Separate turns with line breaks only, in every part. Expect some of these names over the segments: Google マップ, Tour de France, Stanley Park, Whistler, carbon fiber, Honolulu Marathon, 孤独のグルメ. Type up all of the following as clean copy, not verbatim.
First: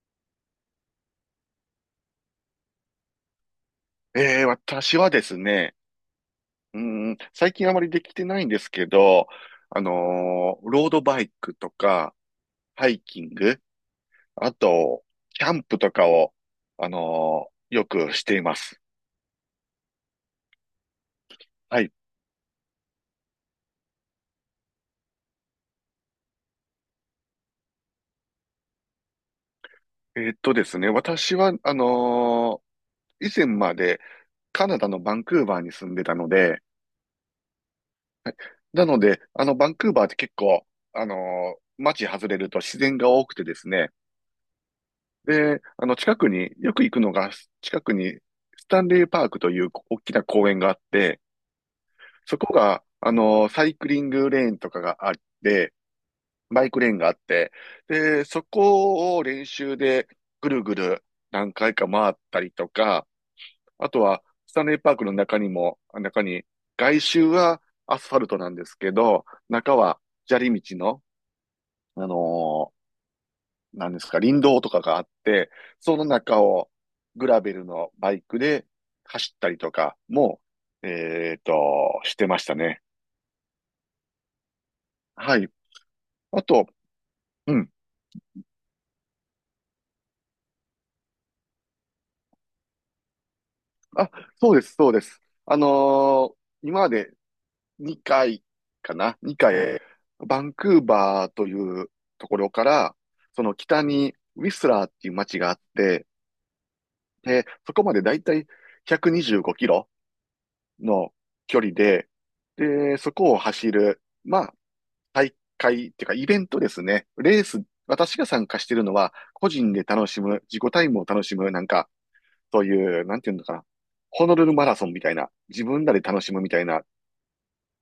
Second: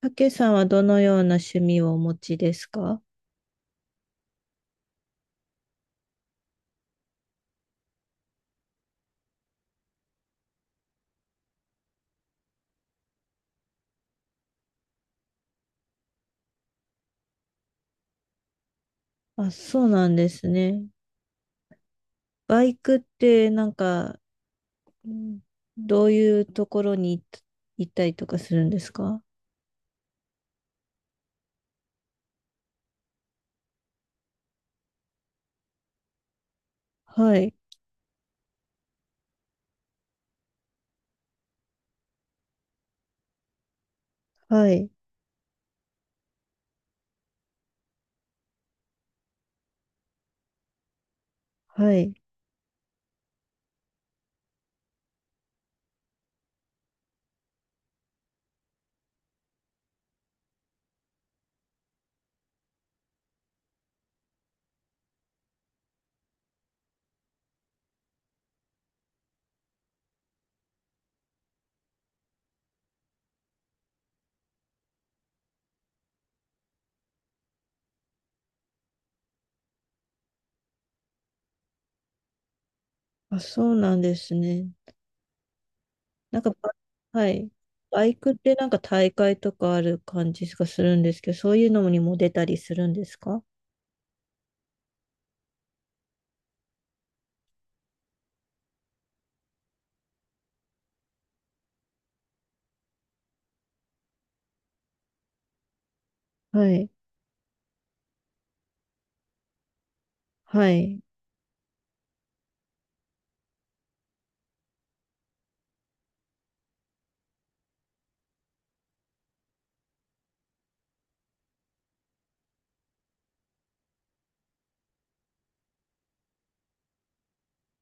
たけさんはどのような趣味をお持ちですか？
ええ、私はですね、うー最近あまりできてないんですけど、ロードバイクとか、ハイキング、あと、キャンプとかを、よくしています。
あ、そうなんですね。
はい。
バイクってなんか、うん、どういうところに行っ行ったりとかするんですか？
ですね、私は、以前までカナダのバンクーバーに住んでたので、
はい、
なので、バンクーバーって結構、あの街外れると自然が多くてですね、
はい、
で、近くに、よく行くのが、近くに、スタンレーパークという大きな公園があって、
はい。
そこが、サイクリングレーンとかがあって、バイクレーンがあって、で、そこを練習でぐるぐる何回か回ったりとか、あとは、スタンレーパークの中にも、外周はアスファルトなんですけど、中は砂利道の、あのなんですか、林道とかがあって、その中をグラベルのバイクで走ったりとかも、えっと、してましたね。
あ、そうなんですね。
はい。
なん
あ
か
と、
バ、はい。
うん。
バイクってなんか大会とかある感じがするんですけど、そういうのにも出たりするんですか？
あ、そうです、そうです。ー今まで2回かな？ 2 回、バンクーバーというところから、その北にウィスラーっていう街があって、
はい、
で、そこまでだいたい1 2キロ
はい、
の距離で、で、そこを走る、まあ、大会っていうかイベントですね。レース、私が参加してるのは、個人で楽しむ、自己タイムを楽しむ、なんか、そういう、なんていうのかな。ホノルルマラソンみたいな、自分らで楽しむみたいな、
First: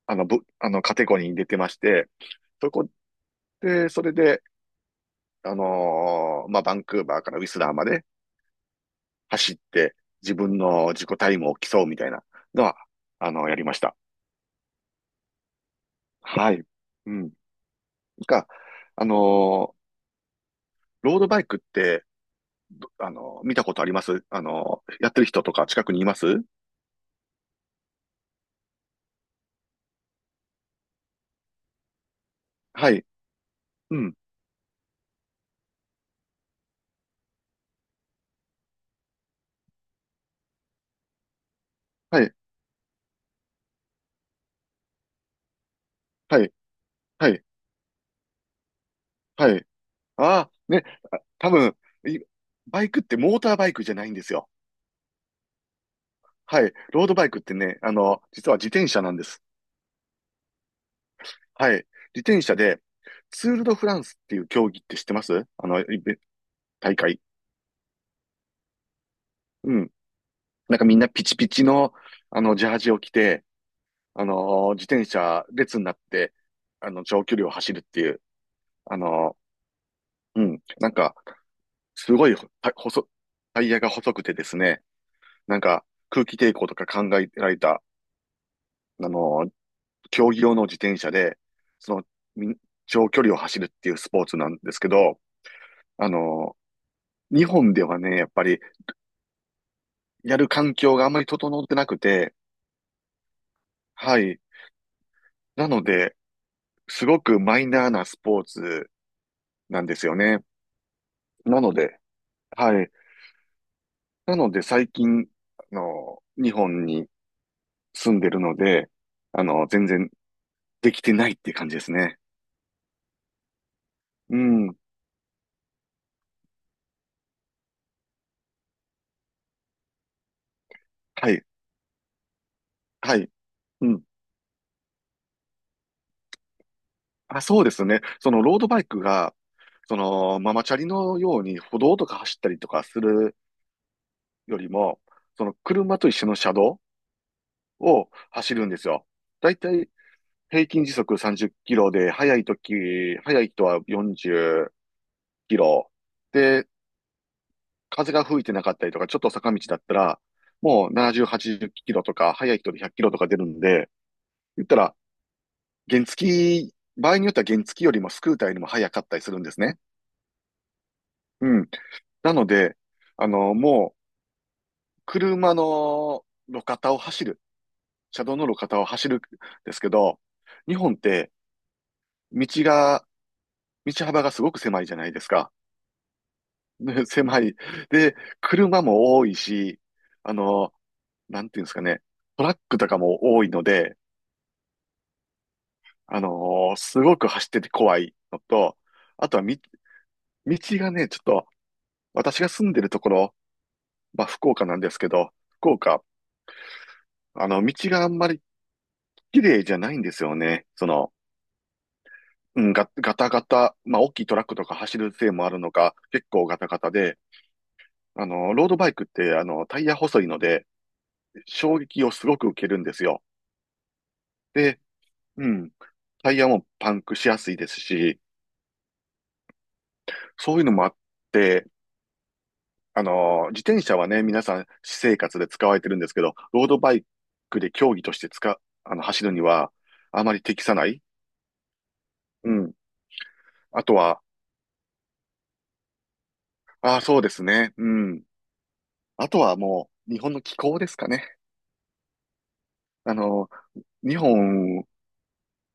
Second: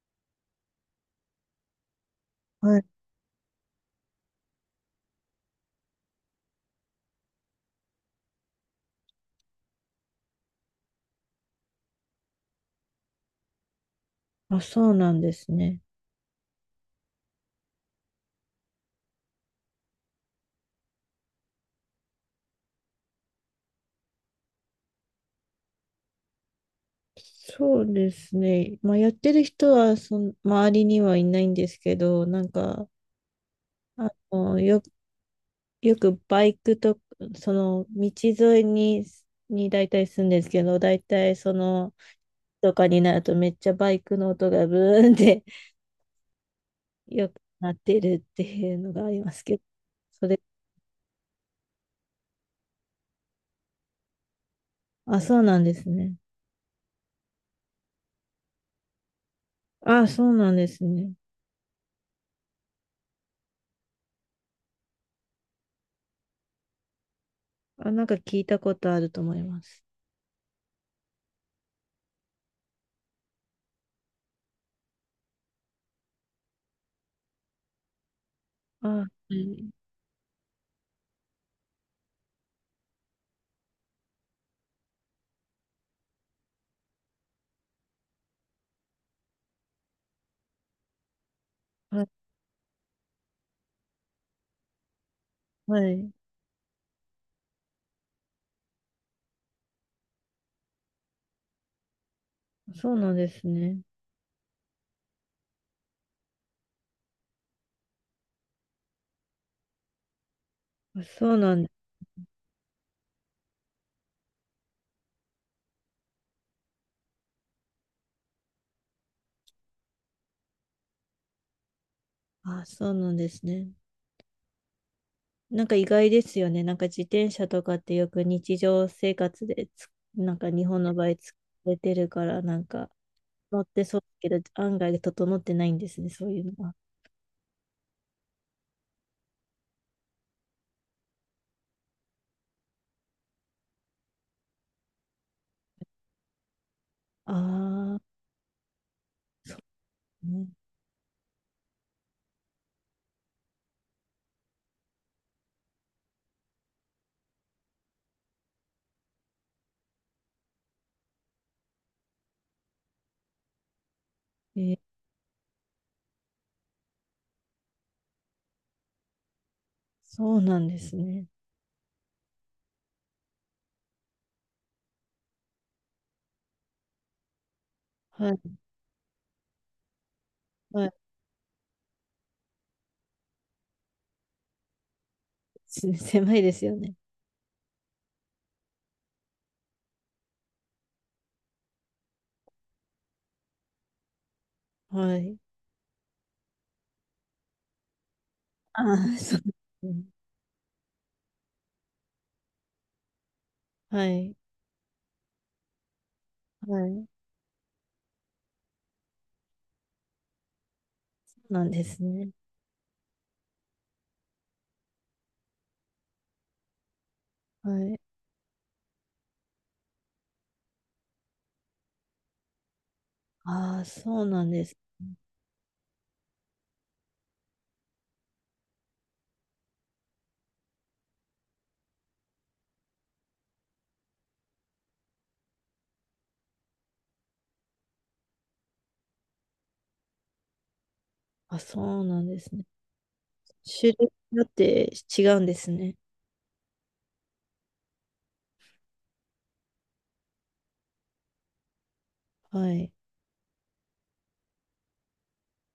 あの、ぶ、あの、カテゴリーに出てまして、そ
はい。
こそれで、まあ、バンクーバーからウィスラーまで走って、自分の自己タイムを競うみたいなのは、やりました。
あ、そうなんですね。
はい。うん。が、あのーロードバイクって、見たことあります？やってる人とか近くにいます？
そうですね。まあ、やってる人はその、周りにはいないんですけど、なんか、
はい。う
あ
ん。
の、よ、よくバイクと、その、道沿いに、に大体住んでるんですけど、大体その、
はい。
とかになるとめっちゃバイクの音がブーンって
はい。は
よく
い。
なってるっていうのがあります
は
けど、
い。
それ、
ああ、ね。あ、多分、いバイクってモーターバイクじゃないんですよ。
あ、そうなんですね。
はい。ロードバイクってね、実は自転車なんです。
あ、そうなんですね。
はい。自転車で、ツール・ド・フランスっていう競技って知ってます？大会。
あ、なんか聞いたことあると思いま
う
す。
ん。なんかみんなピチピチの、ジャージを着て、自転車列になって、長距離を走るっていう、
あ、
あ
は
の、
い。
うん。なんか、すごいほた細、タイヤが細くてですね、なんか空気抵抗とか考えられた、あの、競技用の自転車で、その、
あ、
み長距離を走るっていうスポーツなんですけど、
は
あ
い。
の、日本ではね、やっぱりやる環境があんまり整ってなくて、
そうなんですね。
はい。なので、すごくマイナーなスポーツなんですよね。
あそうな
な
ん
ので、はい。なので最近、日本に住んでるので、全然できてないっていう感じですね。
あ、そうなんですね。
うん。
なんか意外ですよね。なんか自転車とかってよく日常生活でつ、なんか日本の場合
は
使
い。
れてるから、なんか
はい。
乗って
う
そう
ん。
だけど、案外整ってないんですね、そういうのは。
あ、そうですね。そのロードバイクが、そのママチャリのように歩道とか走ったりとかするよりも、その車と一緒の車道
あ
を
あ、
走るんですよ。だいたい
ね、
平均時速30キロで、速い時、速い人は40キロ。で、風が吹いてなかったりとか、ちょっと坂道だったら、もう70、80キロとか、速い人で100キロとか出るんで、
え
言った
ー、
ら原付き、場合によっては原付きよりもスクーターよりも早かったりするんですね。
そうなんですね。
うん。なので、もう、車の路肩を走る、車
は
道
い、
の路肩を走るんですけど、日
はい。
本って道が、道幅がすごく狭いじゃないですか。
す 狭いですよ ね。
ね狭い。で、車も多いし、あの、なんていうんですかね、トラックとかも多いので、
はい。
すごく走ってて怖いのと、
ああ、
あ
そ
と
う。
はみ、
うん、
道がね、ちょっと、私が住んでるところ
は
まあ、
い、
福岡なんですけど、福岡、
はい。
あの、道があんまり綺麗じゃないんですよね。その、
なんですね。
ガタガタ、まあ、大きいトラックとか走るせいもあるのか、結構ガタガタで、
はい。
ロードバイクって、タイヤ細いので、衝撃をすごく受けるんですよ。
ああ、そうなんです。
で、うん、タイヤもパンクしやすいですし、そういうのもあって、自転車はね、皆さん、私生活で使われてるんですけど、ロードバイクで競技として使う、走るには、あまり適さない。
あ、そうなんで
う
すね。
ん。あ
種
と
類
は、
によって違うんですね。
ああ、そうですね。うん。あとはもう、日本の気候ですかね。
はい。
あの、日本、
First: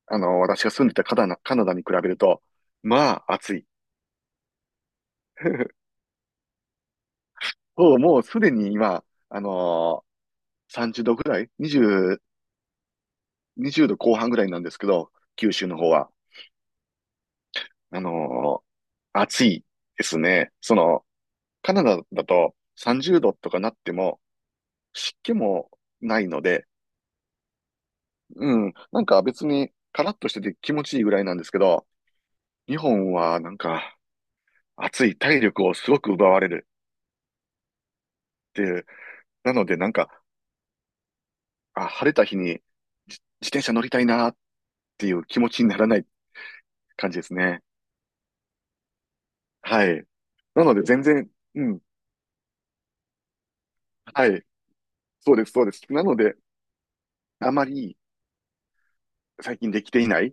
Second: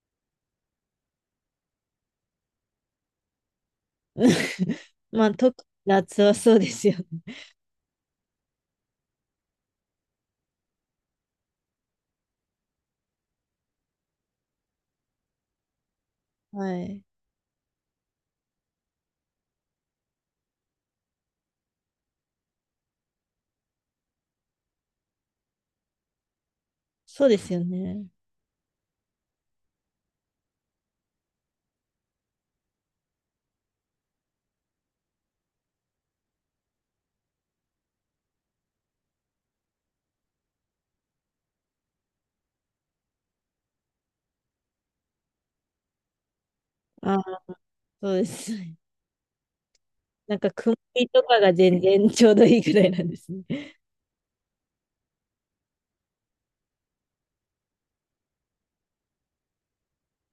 私が住んでたカナダに比べると、まあ、暑い。
まあ、特に 夏はそうですよね。
そう、もうすでに今、あの30度ぐらい ?20、20度後半ぐらいなんですけど、九州の方は。
はい。
あの暑いですね。その、カナダだと30度とかなっても、湿気もないので、
そうですよね。
うん、なんか別にカラッとしてて気持ちいいぐらいなんですけど、日本はなんか暑い体力をすごく奪われるっていう。なのでなんか、あ、晴れた日に自転車乗りたいなっていう気持ちにならない感
あ
じです
あ、
ね。
そうです。
はい。
なんか
な
曇
ので全
りと
然、
かが
う
全
ん。
然ちょうどいいぐらいなんですね。
はい。そうです、そうです。なので、あまり最近できていない。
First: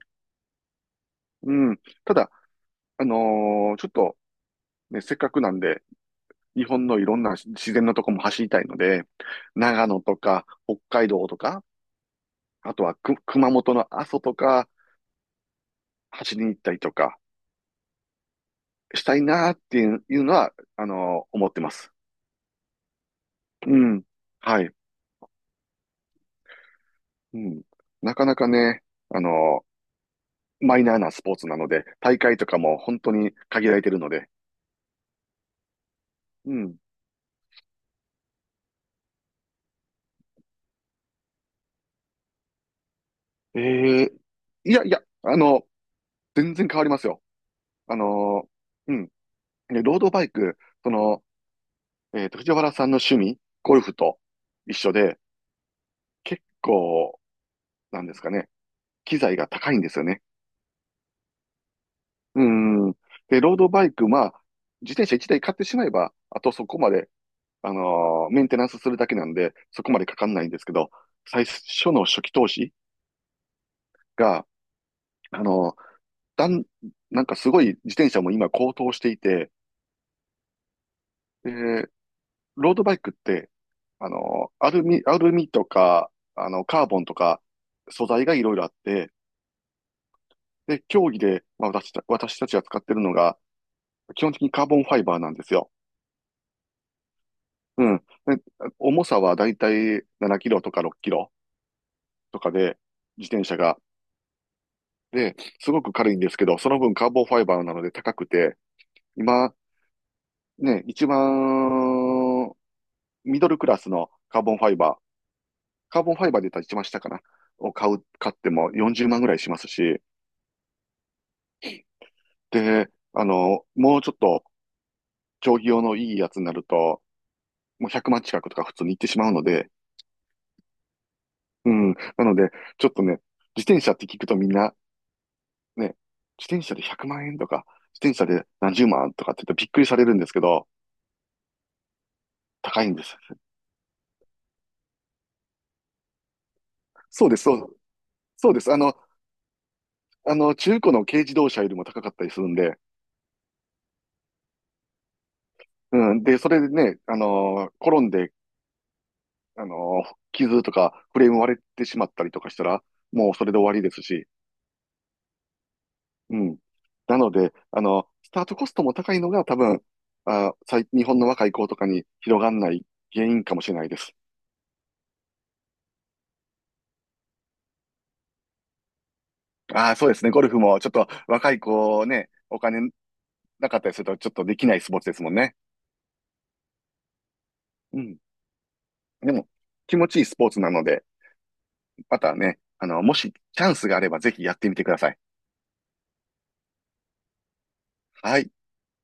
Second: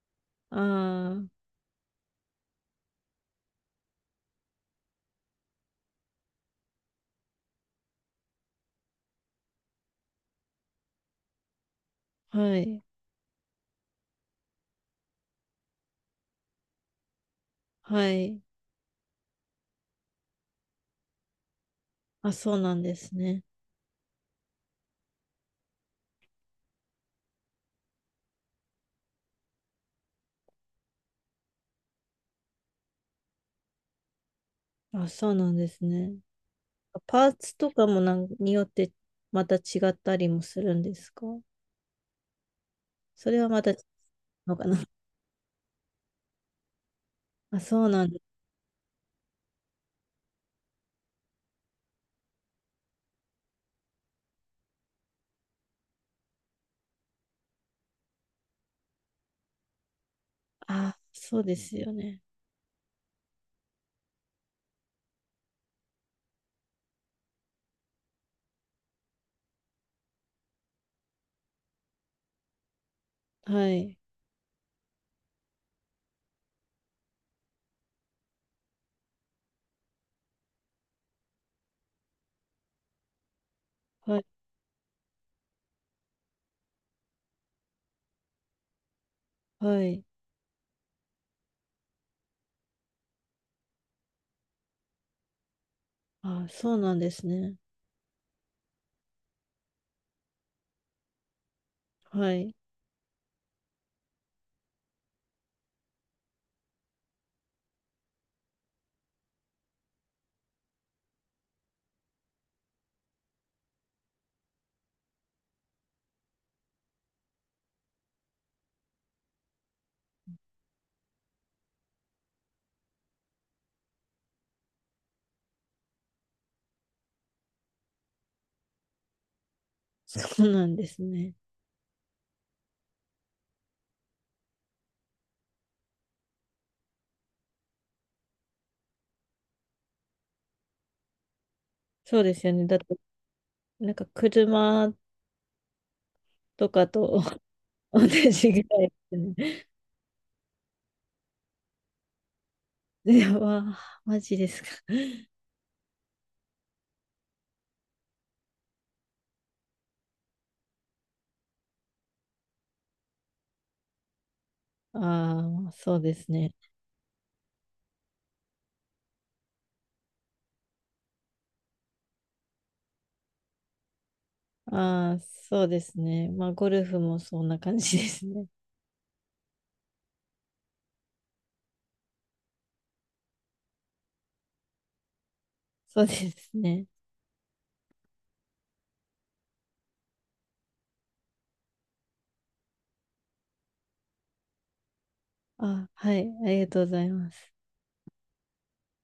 あ
うん。ただ、ちょっと、ね、せっかくなんで、日本のいろんな自然のとこも走りたいので、長野とか、北海道とか、
あ、は
あ
い。
とは熊本の阿蘇とか、走りに行ったりとか、
はい。
したいなっていうのは、思ってます。
あ、そうなんですね。
うん。はい。うん。なかなかね、あの、マイナーなスポーツなので、大会とかも本当に限られてるので。
あ、そうなんですね。
うん。
パーツとかもなんによってまた違ったりもするんですか？それはまた違う
ええ
のか
い
な
や いや、全然変わりますよ。
あ、そう
あ
なんだ。
の、うん。でロードバイク、その、藤原さんの趣味、ゴルフと一緒で、結構、なんですかね、機材が高いんですよね。
あ、そうですよね。
うん。で、ロードバイク、まあ、自転車1台買ってしまえば、あとそこまでメンテナンスするだけなんで、そこまでかかんないんですけど、最初の初期投資
はい。
が、あのーだん、なんかすごい自転車も今高騰していて、で、ロードバイクって、
はい。
アルミとか、カーボンとか、素材がいろいろあって、
はい。
で、競技で、まあ、私たちが使ってるのが、基本的にカーボンファイバーなんですよ。
あ、そうなんですね。
うん。で重さはだいたい7キロとか6キロ
は
とか
い。
で、自転車がで、すごく軽いんですけど、その分カーボンファイバーなので高くて、今、ね、一番ミドルクラスのカーボンファイバー、カーボンファイバーで言ったら一番下かな、を買う、買っても40万ぐらいしますし、で、もうちょっと競技用のいいやつになると、もう100万近くとか普通に行ってしまうので、
そうなんですね。
うん、なので、ちょっとね、自転車って聞くとみんな、ね、自転車で100万円とか、自転車で何十万とかって言ってびっくりされるんですけど、
そうですよね。だっ
高
て、
いんです。
なんか車とかと
そうです、そう、
同じ
そうで
ぐ
す。
らいですね。
中古の軽自動車よりも高かったりするんで、
いや、わあ、マジですか。
うん。で、それでね、転んで、傷とかフレーム割れてしまったりとかしたら、もうそれで終わりですし、
ああ、そうです
う
ね。
ん。なので、スタートコストも高いのが多分、あ、日本の若い子とかに広がんない原因かもしれないです。
ああ、そうですね。まあ、ゴルフもそんな感じですね。
ああ、そうですね。ゴルフもちょっと若い子ね、お金なかったりするとちょっとできないスポーツですもんね。
そうですね。
うん。でも、気持ちいいスポーツなので、またね、もしチャンスがあればぜひやってみてください。
あ、はい、ありがとうございます。
はい。